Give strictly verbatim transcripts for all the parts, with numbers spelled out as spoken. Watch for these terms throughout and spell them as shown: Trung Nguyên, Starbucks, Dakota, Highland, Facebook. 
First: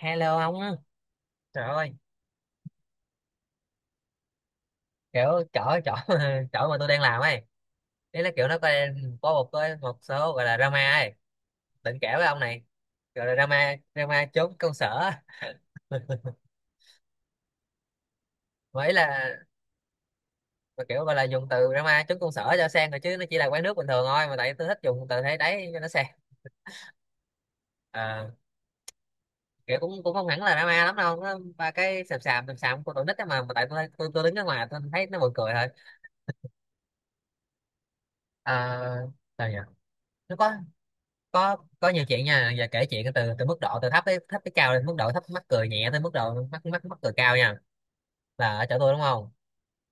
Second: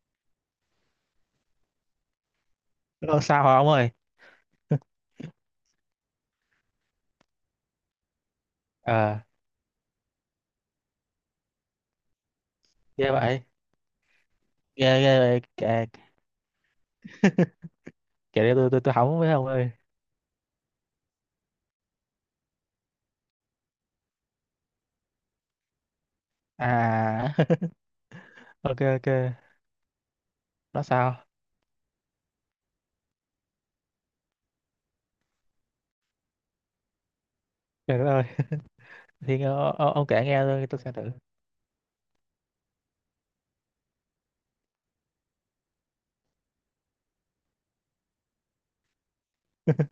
Hello ông á, trời ơi. Nó sao hả ông ơi? Kiểu chỗ chỗ chỗ mà tôi đang làm ấy, đấy là kiểu nó có Ờ. có một cái một số gọi là drama ấy, định kể với ông này, Ghê gọi là vậy. drama drama trốn công ghê sở. ghê vậy, kể. Kể để tôi tôi Mấy tôi hóng là, với ông ơi. mà kiểu gọi là dùng từ drama trốn công sở cho sang rồi chứ nó chỉ là quán nước bình thường thôi, mà tại tôi thích dùng từ thế đấy cho nó sang. À. Ờ, ok, ok. kiểu cũng cũng không hẳn là Nó drama lắm đâu, sao? nó ba cái sàm sàm sàm sàm của tụi nít ấy, mà mà tại tôi tôi, tôi đứng ở ngoài tôi thấy nó buồn cười thôi. Trời đất ơi. À, thì sao nhỉ. ờ, ông, ông kể Nó nghe có thôi, tôi sẽ thử. có có nhiều chuyện nha, giờ kể chuyện từ từ, mức độ từ thấp tới thấp tới cao lên, mức độ thấp mắc cười nhẹ tới mức độ mắc mắc mắc cười cao nha. Là ở chỗ tôi đúng không,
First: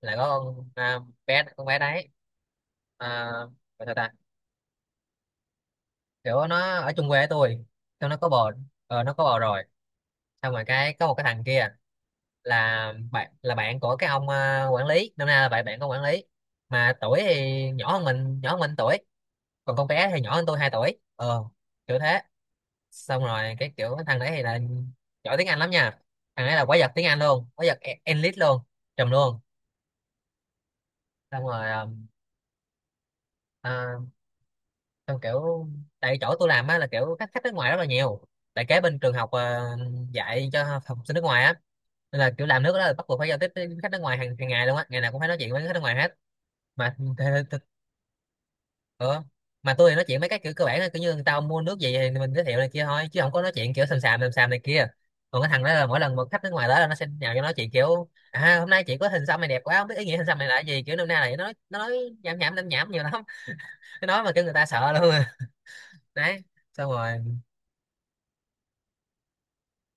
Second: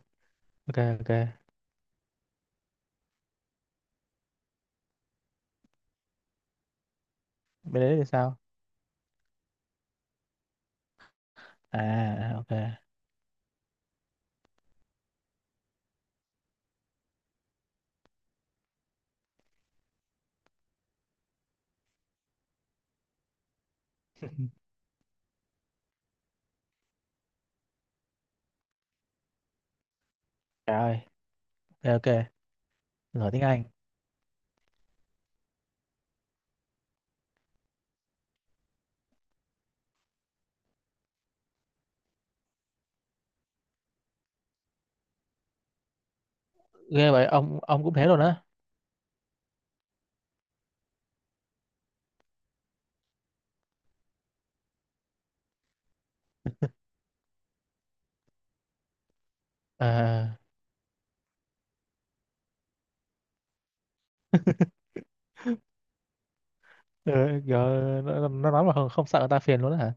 là có con, ok, à, ok. bé con bé đấy, à, gọi sao ta, kiểu nó ở chung quê với tôi, Bên đấy thì xong nó có sao? bồ, ờ, nó có bồ rồi. Xong rồi cái có một cái thằng kia À, à, ok. là bạn, là bạn của cái ông, à, quản lý năm nay, là bạn bạn của quản lý, mà tuổi thì nhỏ hơn mình, nhỏ hơn mình tuổi còn con bé thì nhỏ hơn tôi hai tuổi, ờ, kiểu thế. Xong rồi cái kiểu cái thằng đấy thì là giỏi tiếng Anh lắm nha, thằng đấy là quái vật tiếng Anh luôn, quái vật e- elite luôn, trùm luôn. trời ơi. Xong rồi Ok, um, ok. Giỏi tiếng Anh. à, xong kiểu, tại chỗ tôi làm á là kiểu khách khách nước ngoài rất là nhiều, tại kế bên trường học, ờ, dạy cho học sinh nước ngoài á, nên là kiểu làm nước đó là bắt buộc phải giao tiếp với khách nước ngoài hàng hàng ngày luôn á, ngày nào cũng phải nói chuyện với khách nước ngoài hết. Mà Ghê th vậy, th ông ông cũng thế luôn á? Ờ, mà tôi thì nói chuyện mấy cái kiểu cơ bản là kiểu như người ta mua nước gì thì mình giới thiệu này kia thôi, chứ không có nói chuyện kiểu sàm sàm sàm sàm này kia. Còn cái thằng đó là mỗi lần một khách nước ngoài tới là nó sẽ nhào cho nói chuyện, kiểu à hôm nay chị có hình xăm này đẹp quá, không biết ý nghĩa hình xăm À. này là cái gì, kiểu năm nay này. Nó nói- nó nói nhảm nhảm nhảm nhảm nhiều lắm. Nó nói mà kêu người ta sợ luôn à. Đấy, xong rồi. ừ, giờ nó, nó nói mà không, không sợ người ta phiền luôn á hả?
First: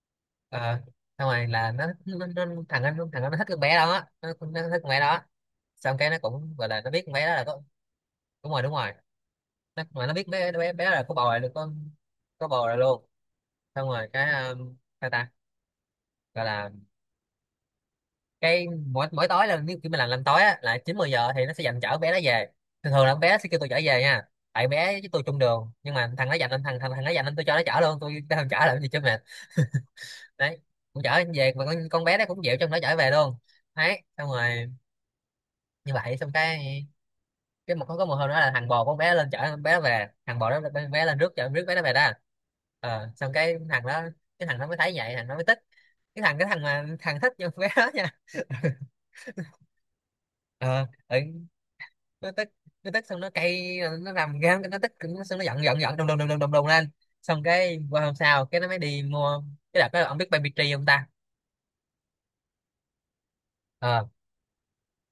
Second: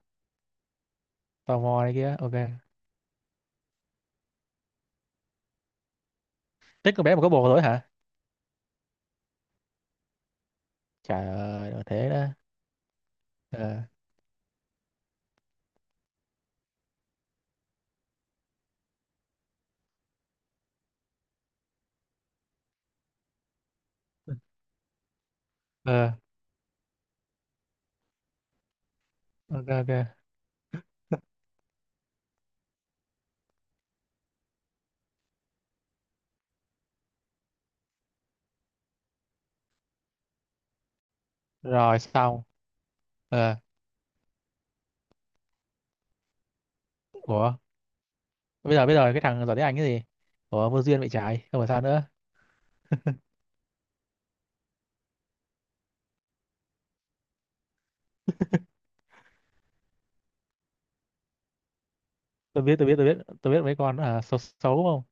Ờ, xong rồi Tò là mò nó, này kia, nó, nó ok. thằng anh thằng anh nó thích con bé đó, nó, nó thích con bé đó. Xong cái nó cũng gọi là nó Thích biết con con bé mà bé có đó là bồ có, rồi hả? đúng rồi đúng rồi, nó, mà nó biết bé bé bé đó là có bầu Trời rồi, có ơi thế đó. có bầu rồi luôn. Ờ. Xong rồi cái um, ta ta gọi là, cái mỗi mỗi tối là nếu kiểu mình làm làm tối á là chín mười giờ thì nó sẽ dành chở bé nó về, thường thường là con bé sẽ kêu tôi chở về nha, tại bé với tôi chung đường, nhưng Ờ, mà thằng nó dành anh, thằng thằng thằng nó dành anh, tôi cho nó chở luôn, tôi tôi không chở làm gì cho mệt. ok, ok, Đấy, cũng chở về mà con con bé nó cũng dịu trong nó chở về luôn. Đấy, xong rồi, như vậy xong cái cái một có có một hôm đó là thằng bò con bé lên chở con bé về, thằng bò đó con bé lên rước chở rước bé nó về rồi đó, xong, ờ, xong cái ờ. thằng đó, cái thằng nó mới thấy vậy, thằng nó mới tức, cái thằng cái thằng mà thằng thích con Ủa, bé đó nha. bây giờ bây giờ cái thằng giỏi tiếng Anh cái gì? Ủa, vô ờ duyên vậy, ừ, trái không phải sao nữa. nó tức, nó tức xong nó cay nó rầm ra nó tức nó, xong nó giận giận giận đùng đùng đùng đùng đùng đùng lên. Xong cái qua hôm sau cái nó mới đi mua, cái đợt đó ông biết baby tree không ta. Tôi biết, tôi biết, tôi biết, tôi biết, mấy con Ờ, à, xấu xấu đúng không?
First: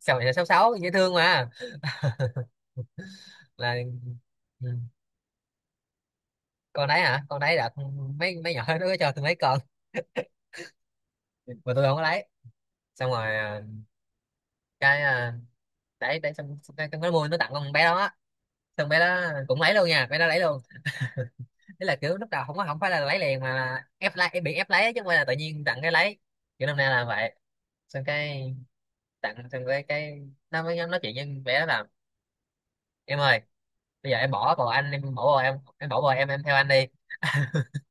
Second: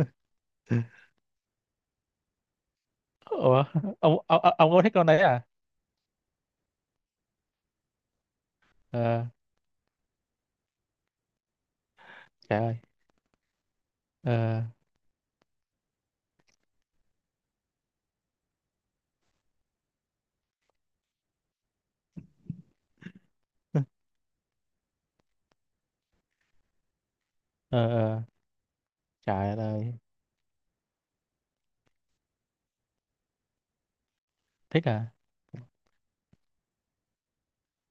sao này là sáu sáu dễ thương mà, Ủa, là, ông ông ông ừ, ông có thích con đấy à? con đấy hả, con đấy đợt mấy mấy nhỏ nó có cho tôi Ờ. mấy con mà tôi không có lấy. Trời ơi. Xong rồi, à, Ờ, cái à, đấy đấy xong xong cái, cái mua nó tặng con bé đó á. Xong bé đó cũng lấy luôn nha, bé đó lấy luôn. Đấy là kiểu lúc đầu không có, không phải là lấy liền mà là ép lấy, bị ép lấy chứ không phải là tự nhiên tặng cái lấy, kiểu năm nay là vậy. ờ, Xong ờ. cái tặng Trời xong cái ơi. cái nó mới nói chuyện với bé đó là em ơi, bây giờ em bỏ bồ, Thích anh em à? bỏ bồ, em em bỏ bồ, em em theo anh đi.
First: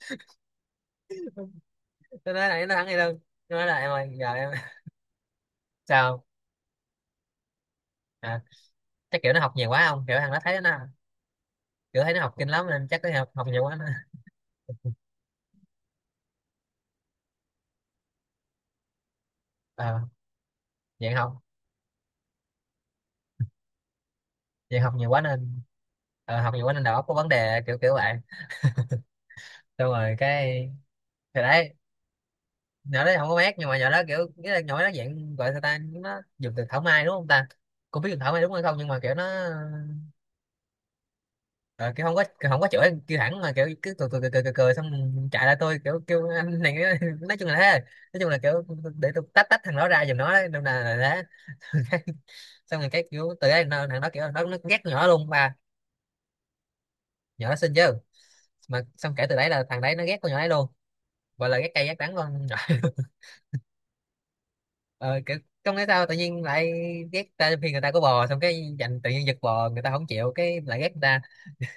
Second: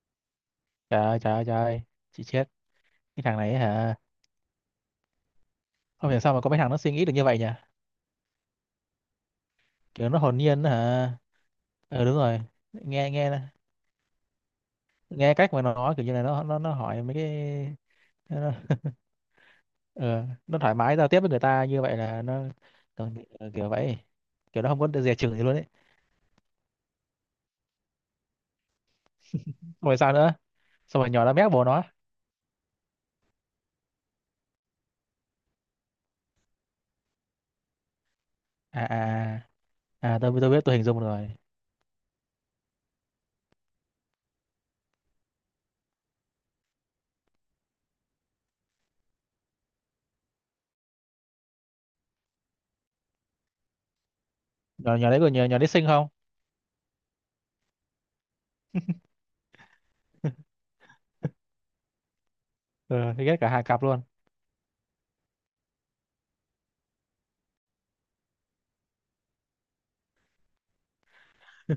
Trời ơi, trời ơi, trời ơi. Chị Tôi nói chết. là nó thắng đi luôn. Cái thằng này Nó nói là em hả? ơi giờ em, Không hiểu sao, sao mà có mấy thằng nó suy nghĩ được như vậy nhỉ. à, chắc kiểu nó học nhiều quá không, Kiểu kiểu nó thằng hồn nó thấy nhiên nó, hả? kiểu Ờ, thấy đúng nó học rồi. kinh lắm nên chắc nó Nghe, học, nghe. học nhiều quá nó. Nghe cách mà nó nói, kiểu như là nó nó nó hỏi mấy cái. Nó. Ờ, ờ, nó thoải mái giao vậy tiếp với không, người ta như vậy là nó còn bị- ờ, kiểu vậy. Kiểu nó vì không có học được nhiều dè quá chừng gì luôn nên, ấy. ờ, học nhiều quá nên đầu óc có vấn đề kiểu kiểu vậy. Xong Xong rồi sao rồi nữa? cái Xong rồi nhỏ nó thì mép bố đấy, nó. nhỏ đấy không có mát, nhưng mà nhỏ đó kiểu nghĩa là nhỏ đó dạng, gọi sao ta, nó dùng từ thảo mai đúng không ta, cô biết dùng thảo mai đúng hay không, À, nhưng mà kiểu nó, à, à, tôi tôi biết, tôi hình dung rồi. ờ, kiểu không có, kiểu không có chửi kêu thẳng mà kiểu cứ cười cười cười cười, cười, cười xong chạy lại tôi kiểu kêu anh này. Nói chung là thế, nói chung là kiểu để tôi tách tách thằng đó ra giùm nó đấy, nên là, là thế. Xong rồi cái kiểu từ đấy nó, thằng đó kiểu nó, nó ghét con nhỏ nhỏ đó nhỏ đấy, luôn còn nhỏ ba, nhỏ đấy xinh không? nhỏ đó xinh chứ, mà xong kể từ đấy là thằng đấy nó ghét con nhỏ đấy luôn, gọi là ghét cay ghét đắng luôn. Ừ, thì ghét cả hai cặp luôn. Ờ, kiểu, không biết sao tự nhiên lại ghét ta khi người ta có bò, xong cái dành tự nhiên giật bò người ta không chịu cái lại ghét người ta.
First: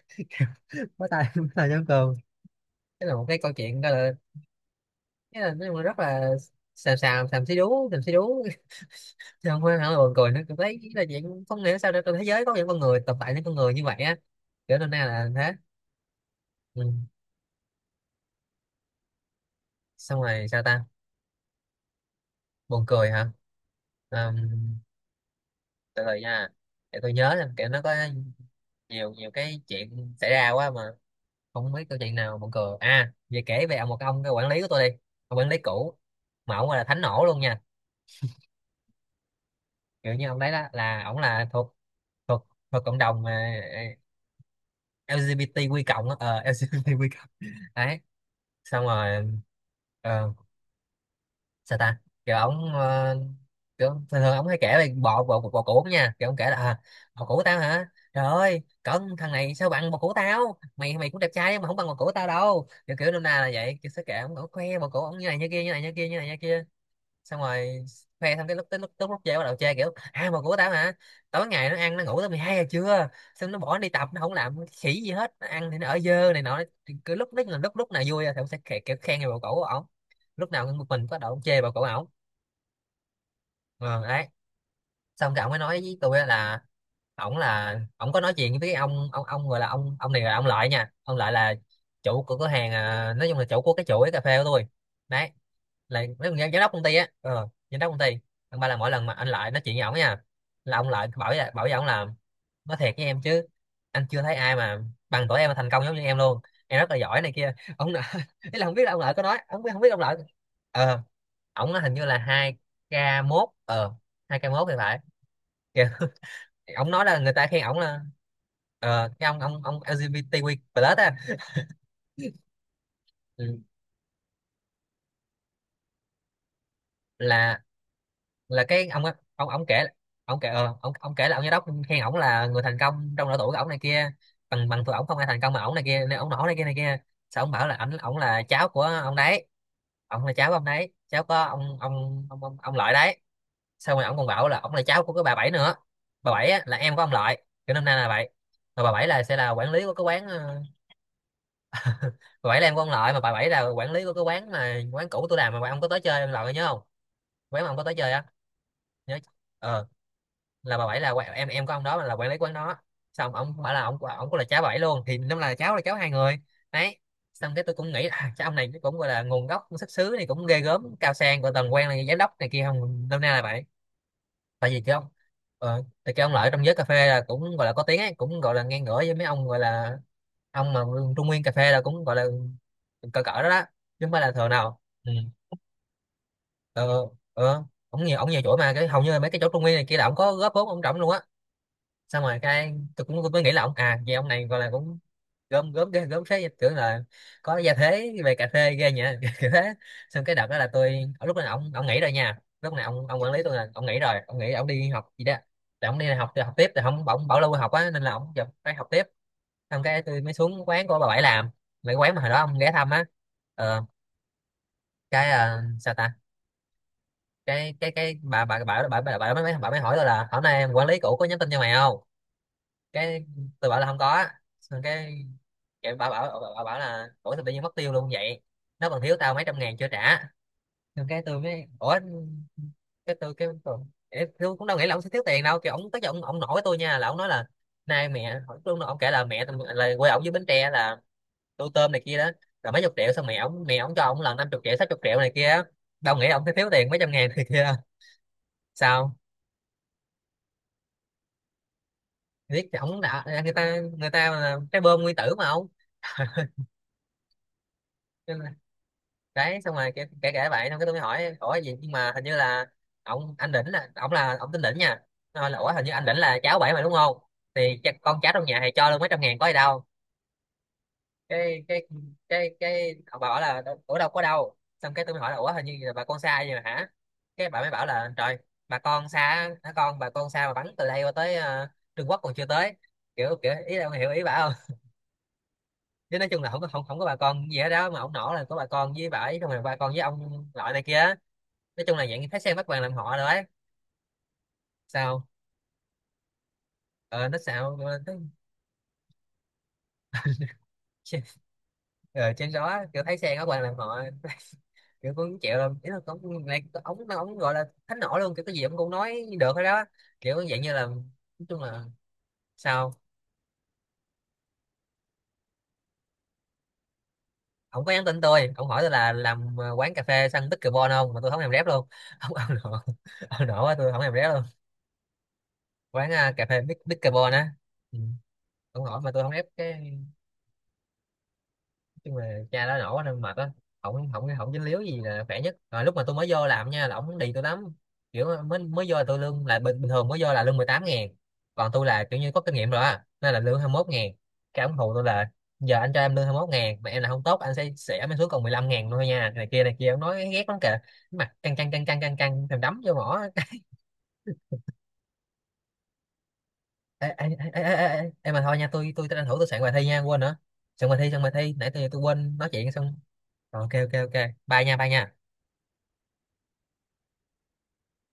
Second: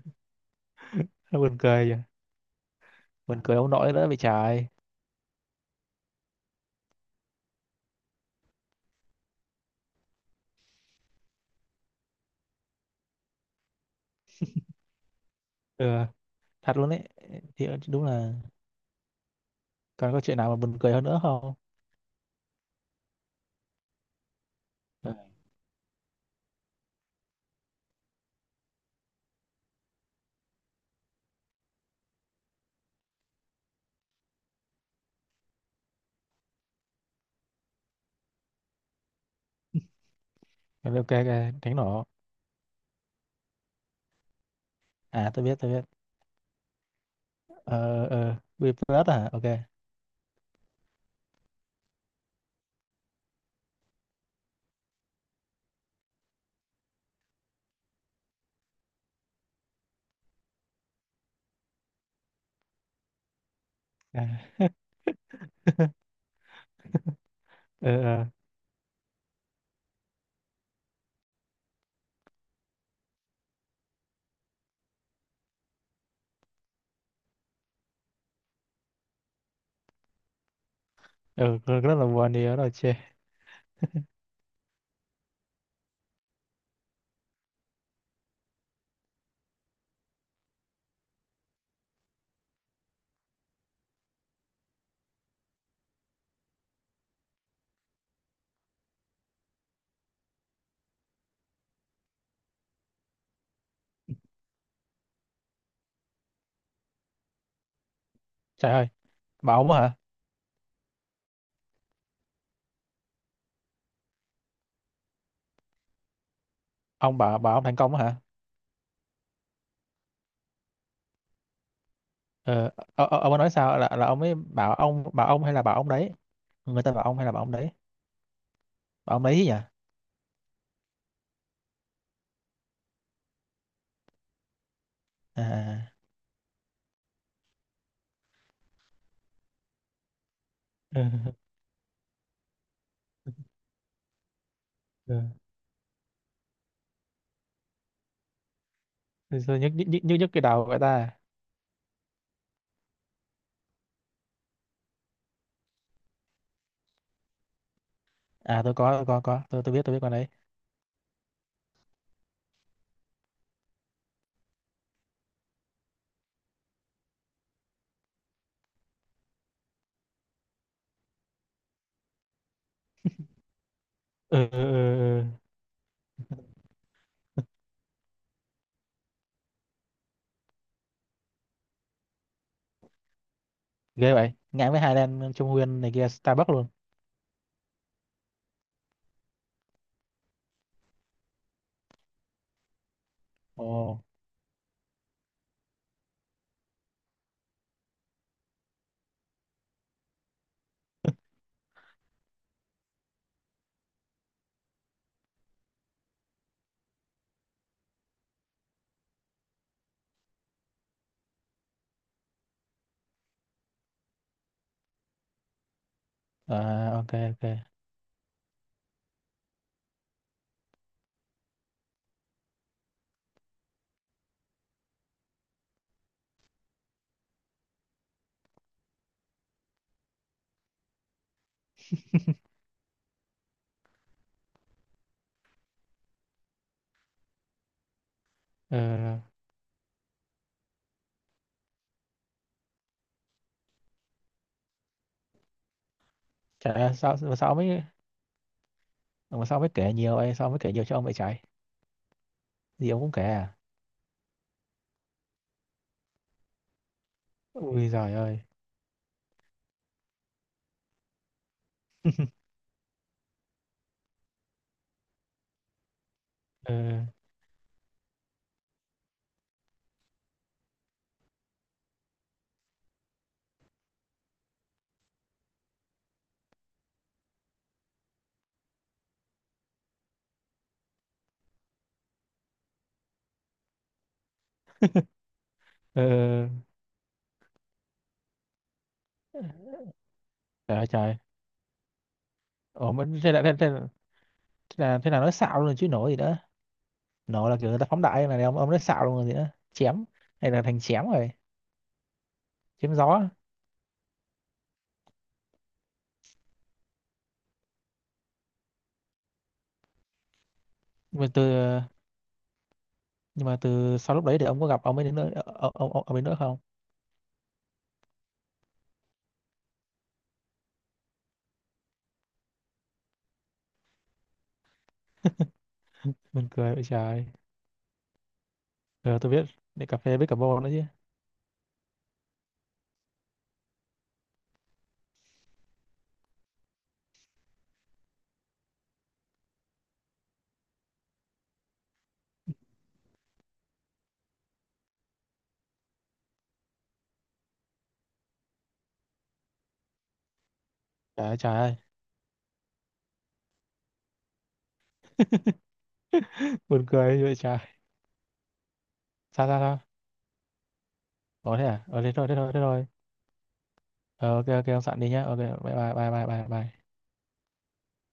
Bó tay Nó bó buồn tay nhóm cười kìa. cơm. Cái là một cái Buồn câu cười ông chuyện gọi nội nữa là, bị trời. cái là nói chung là rất là xàm xàm xàm xí đú xàm xí đú. Chứ không phải hả, buồn cười nữa, tôi thấy là chuyện không hiểu sao trên thế giới có những con người tồn tại những con người như vậy á, kiểu nên nay là thế. Ừ, thật Ừ. luôn đấy. Thì đúng là. Còn có Xong chuyện rồi nào mà sao buồn ta, cười hơn nữa không? buồn cười hả. Ờm, Ừ, từ từ nha, để tôi nhớ, là kiểu nó có nhiều nhiều cái chuyện xảy ra quá mà không biết câu chuyện nào buồn cười. À, về kể về một ông cái quản lý của tôi đi, ông quản lý cũ, mà ông là thánh nổ luôn nha, kiểu như ông đấy đó ok, là ok. ông là thuộc, Tránh nổ. thuộc thuộc cộng đồng mà, ờ, lờ À, giê tôi bê biết, tê tôi quy biết. cộng á, ờ, lờ giê bê tê quy cộng, đấy, Ờ, ờ, we xong plus, rồi, à, ok. ờ, sao ta, kiểu ổng, ờ, kiểu thường thường ổng hay kể về bò bò bò cũ nha, kiểu ổng kể là à, bò cũ tao hả, trời ơi cẩn thằng này sao bằng bò cũ tao, mày mày cũng đẹp trai nhưng mà không bằng bò cũ tao đâu, kiểu kiểu nôm na là vậy, kiểu sẽ kể À. ổng, ổng khoe bò cũ ổng như này như kia, như này như kia, như này như kia. Xong rồi ờ, ờ. khoe xong cái lúc tới, lúc tới lúc chơi bắt đầu chơi kiểu à mà của tao hả, tối ngày nó ăn nó ngủ tới mười hai giờ trưa, xong nó bỏ đi tập, nó không làm khỉ gì hết, nó ăn thì nó ở dơ này nọ. Thì cứ lúc đấy là lúc lúc nào vui thì cũng sẽ khe- kiểu khen người bầu cũ của ổng, lúc nào cũng một mình có đầu ông Ừ, chê bầu cũ rất ổng, là buồn đi đó rồi chê. ờ đấy. Xong cái ổng mới nói với tôi á là ổng là ổng có nói chuyện với cái ông, ông ông gọi là ông, ông này là ông lợi nha, ông lợi là chủ của cửa hàng, à, nói chung là chủ của cái chuỗi cà phê của tôi đấy, là mấy con giám giám đốc công ty á, ờ, giám đốc công ty. Thằng ba là mỗi lần mà anh lại nói chuyện với ổng nha, là ông lại bảo với bảo với ổng là, nói thiệt với em chứ, anh chưa thấy ai mà bằng tuổi em mà thành công giống như em luôn, em rất là giỏi này kia ông nợ. Ý là Trời không biết ơi, là ông lợi có nói, bà không biết ông á không biết hả? ông lợi, ờ, ổng nói hình như là hai k mốt ờ hai k mốt thì phải kìa. Ổng nói là Ông người bảo ta bảo khen ông thành ổng công là á hả? ờ cái ông ông ông el gi bi ti kiu cộng á. Ờ, ờ, ờ, ông ấy Ừ, nói sao, là là ông ấy bảo ông, bảo ông hay là bảo ông đấy? Người ta bảo ông hay là bảo ông là đấy? là cái ông á- Bảo ông đấy ông nhỉ? ông kể. ông kể ờ, ông ông kể là ông giám đốc khen ổng là người thành công trong độ tuổi của ổng này kia. Bằng bằng tuổi ổng không ai thành công mà ổng này À, kia nên ổng nổi này kia này kia. Sao ông bảo là ảnh ổng là cháu của ông đấy, ổng là cháu của ông đấy, ừ, cháu có ông ông ông ông, ông lợi đấy. Xong rồi ổng còn bảo là ổng là cháu của cái bà ừ. bảy nữa. Bà bảy á, là em của ông lợi, kiểu năm nay là vậy. Mà bà bảy là sẽ Rồi là sao, quản nhức, lý nhức, của nhức, cái nhức, quán nhức cái ờ, đầu của người ta. Bà bảy là em của ông lợi mà bà bảy là quản lý của cái quán mà quán cũ tôi làm mà ông có tới chơi, ông lợi nhớ không? Quán mà ông có tới chơi á. À, tôi có, tôi Nhớ. có có tôi tôi biết, ờ tôi biết con đấy. là bà bảy là qu- em em của ông đó là quản lý quán đó. Xong ông bảo là ông ông cũng là cháu bà bảy luôn thì năm là cháu là cháu hai người đấy. Xong cái tôi cũng nghĩ à, cái ông này cũng gọi là nguồn gốc xuất xứ này cũng ghê gớm cao sang của tầng quan là giám đốc này kia không năm nay là vậy. Ừ, ừ, Tại ừ. vì cái ông Ừ. ờ, tại cái ông lợi trong giới cà phê là cũng gọi là có tiếng ấy, cũng gọi là ngang ngửa với mấy ông gọi là ông mà trung nguyên cà phê là cũng gọi là cỡ cỡ đó đó, chứ không Ghê phải là vậy, thừa ngang nào. với Ừ. Highland Trung Nguyên này kia Starbucks luôn. Ờ, ờ. ông nhiều ông nhiều chỗ mà cái hầu như là mấy cái chỗ trung nguyên này kia là ông có góp vốn ông trọng luôn á. Xong rồi cái tôi cũng mới nghĩ là ông à Ồ. vậy ông này gọi là cũng gớm gớm ghê gớm thế, tưởng là có gia thế về cà phê ghê nhỉ. Kiểu thế. Xong cái đợt đó là tôi ở lúc đó ông ông nghỉ rồi nha, lúc này ông ông quản lý tôi là ông nghỉ rồi, ông nghỉ ông đi học gì đó. Là ông đi học thì học tiếp thì không, ông bảo lưu học á nên là ông giờ phải học tiếp. Xong cái tôi mới xuống quán của bà bảy làm, mấy quán mà hồi đó ông ghé thăm á. ờ, cái ờ, sao ta. À, ok, ok. Cái cái cái bà bà bà bà bà, bà, mới bà mới hỏi tôi là hôm nay quản lý cũ có nhắn tin cho mày không. Cái tôi bảo là không có. Xong cái cái bảo bảo bảo, bảo bảo là ủa sao tự nhiên mất tiêu luôn vậy, nó còn thiếu tao mấy trăm ngàn chưa trả. Xong cái tôi mới ủa, cái tôi cái tôi, cái- tôi cũng đâu nghĩ là ông sẽ thiếu tiền đâu, kiểu ông tới giờ ông, ông nổi tôi nha là ông nói là nay mẹ. Ừ. Lúc đó ông kể là mẹ là quê ông với Bến Tre là tô tôm này kia đó, là mấy chục triệu. Xong mẹ ông mẹ ông cho ông là năm chục triệu sáu chục triệu này kia á. Đâu nghĩ là ông sẽ thiếu tiền Chả, mấy trăm sao, ngàn sao mà này sao ông, kia đâu. Sao mà sao mới kể nhiều vậy, sao mới kể nhiều cho ông vậy trời? biết thì Gì ông ông cũng kể đã, người à? ta người ta mà trái bơm nguyên tử mà ông. Ui giời Cho ơi. nên đấy, xong rồi kể kể kể vậy. Xong cái tôi mới hỏi ủa gì, nhưng mà hình như là ông anh đỉnh là ông là ông tên đỉnh nha. Nó hỏi là ủa hình như anh đỉnh là cháu bảy mà đúng Ừ. không, thì cha- con cháu trong nhà thì cho luôn mấy trăm ngàn có gì đâu. Cái cái cái cái ông bảo là đâu- ủa đâu có đâu. Xong cái tôi mới hỏi là ủa hình như là bà con xa vậy mà hả. Cái bà mới bảo là trời, bà con xa á, hả, con bà con xa mà bắn từ đây qua tới ờ, Trung Quốc còn chưa tới, kiểu kiểu ý là ông hiểu ý bà không. Chứ nói chung Ừ. là không có không, không có bà con gì hết đó, mà ông nổ là có bà con với bà ấy, không là bà con với ông loại Trời này ơi, kia. trời. Nói chung là dạng như thấy xe bắt bằng làm Ủa, mà họ rồi thế là ấy. thế, thế, là- thế là thế là Sao nói xạo luôn rồi chứ nổ gì nữa? ờ nó Nổ là kiểu sao người ta ờ, phóng nó... đại, mà ông ông nói xạo luôn rồi gì nữa, chém. Hay là thành chém rồi. Ờ, trên đó Chém kiểu thấy gió. xe bắt bằng làm họ. Kiểu cũng chịu lắm, ý là cũng này ống nó ống gọi là thánh nổ luôn, kiểu cái gì ông cũng nói được hết đó, kiểu dạng như là nhưng mà từ nói chung là. Sao? nhưng mà từ sau lúc đấy thì ông có gặp ông ấy đến nữa, ông ông, ông ấy nữa không? Ông có nhắn tin tôi, ông hỏi tôi là làm ờ, quán cà phê săn pickleball không mà tôi không làm rep luôn. ông ông nổ, ông nổ quá, tôi không làm rep luôn. Quán ờ, cà Mình phê cười, ôi pick- trời. pickleball á. Ừ. Ông hỏi mà Ờ, tôi không tôi biết. rep Để cà cái. phê với cà bô nữa chứ. Nhưng mà cha đó nổ quá nên mệt á. Không không không dính líu gì là khỏe nhất rồi. Lúc mà tôi mới vô làm nha là ổng đi tôi lắm, kiểu mới mới vô là tôi lương là bình, bình thường, mới vô là lương mười tám ngàn, còn tôi là kiểu như có kinh nghiệm rồi á nên là lương hai mươi mốt ngàn. Cái ổng hù tôi là giờ anh cho em lương hai mươi mốt ngàn mà em là không tốt anh sẽ sẽ mới xuống còn mười lăm ngàn thôi nha này kia này kia, ổng nói ghét lắm kìa, Trời mà ơi, trời căng căng ơi. căng căng căng căng thèm đấm vô mỏ. buồn Ê, ê, cười vậy ê, trời. ê, ê, ê, em mà thôi nha, tôi tôi tranh thủ tôi Sao, sao, soạn bài sao? thi nha, quên nữa. soạn bài thi soạn bài thi, Ủa thế nãy à? tôi tôi Ờ, thế thôi, thế quên nói thôi, thế chuyện thôi. xong. Rồi, ok ok ok. Ờ, ok, Bye ok, nha, ông bye soạn đi nha. nhá, ok, bye bye, bye bye, bye bye.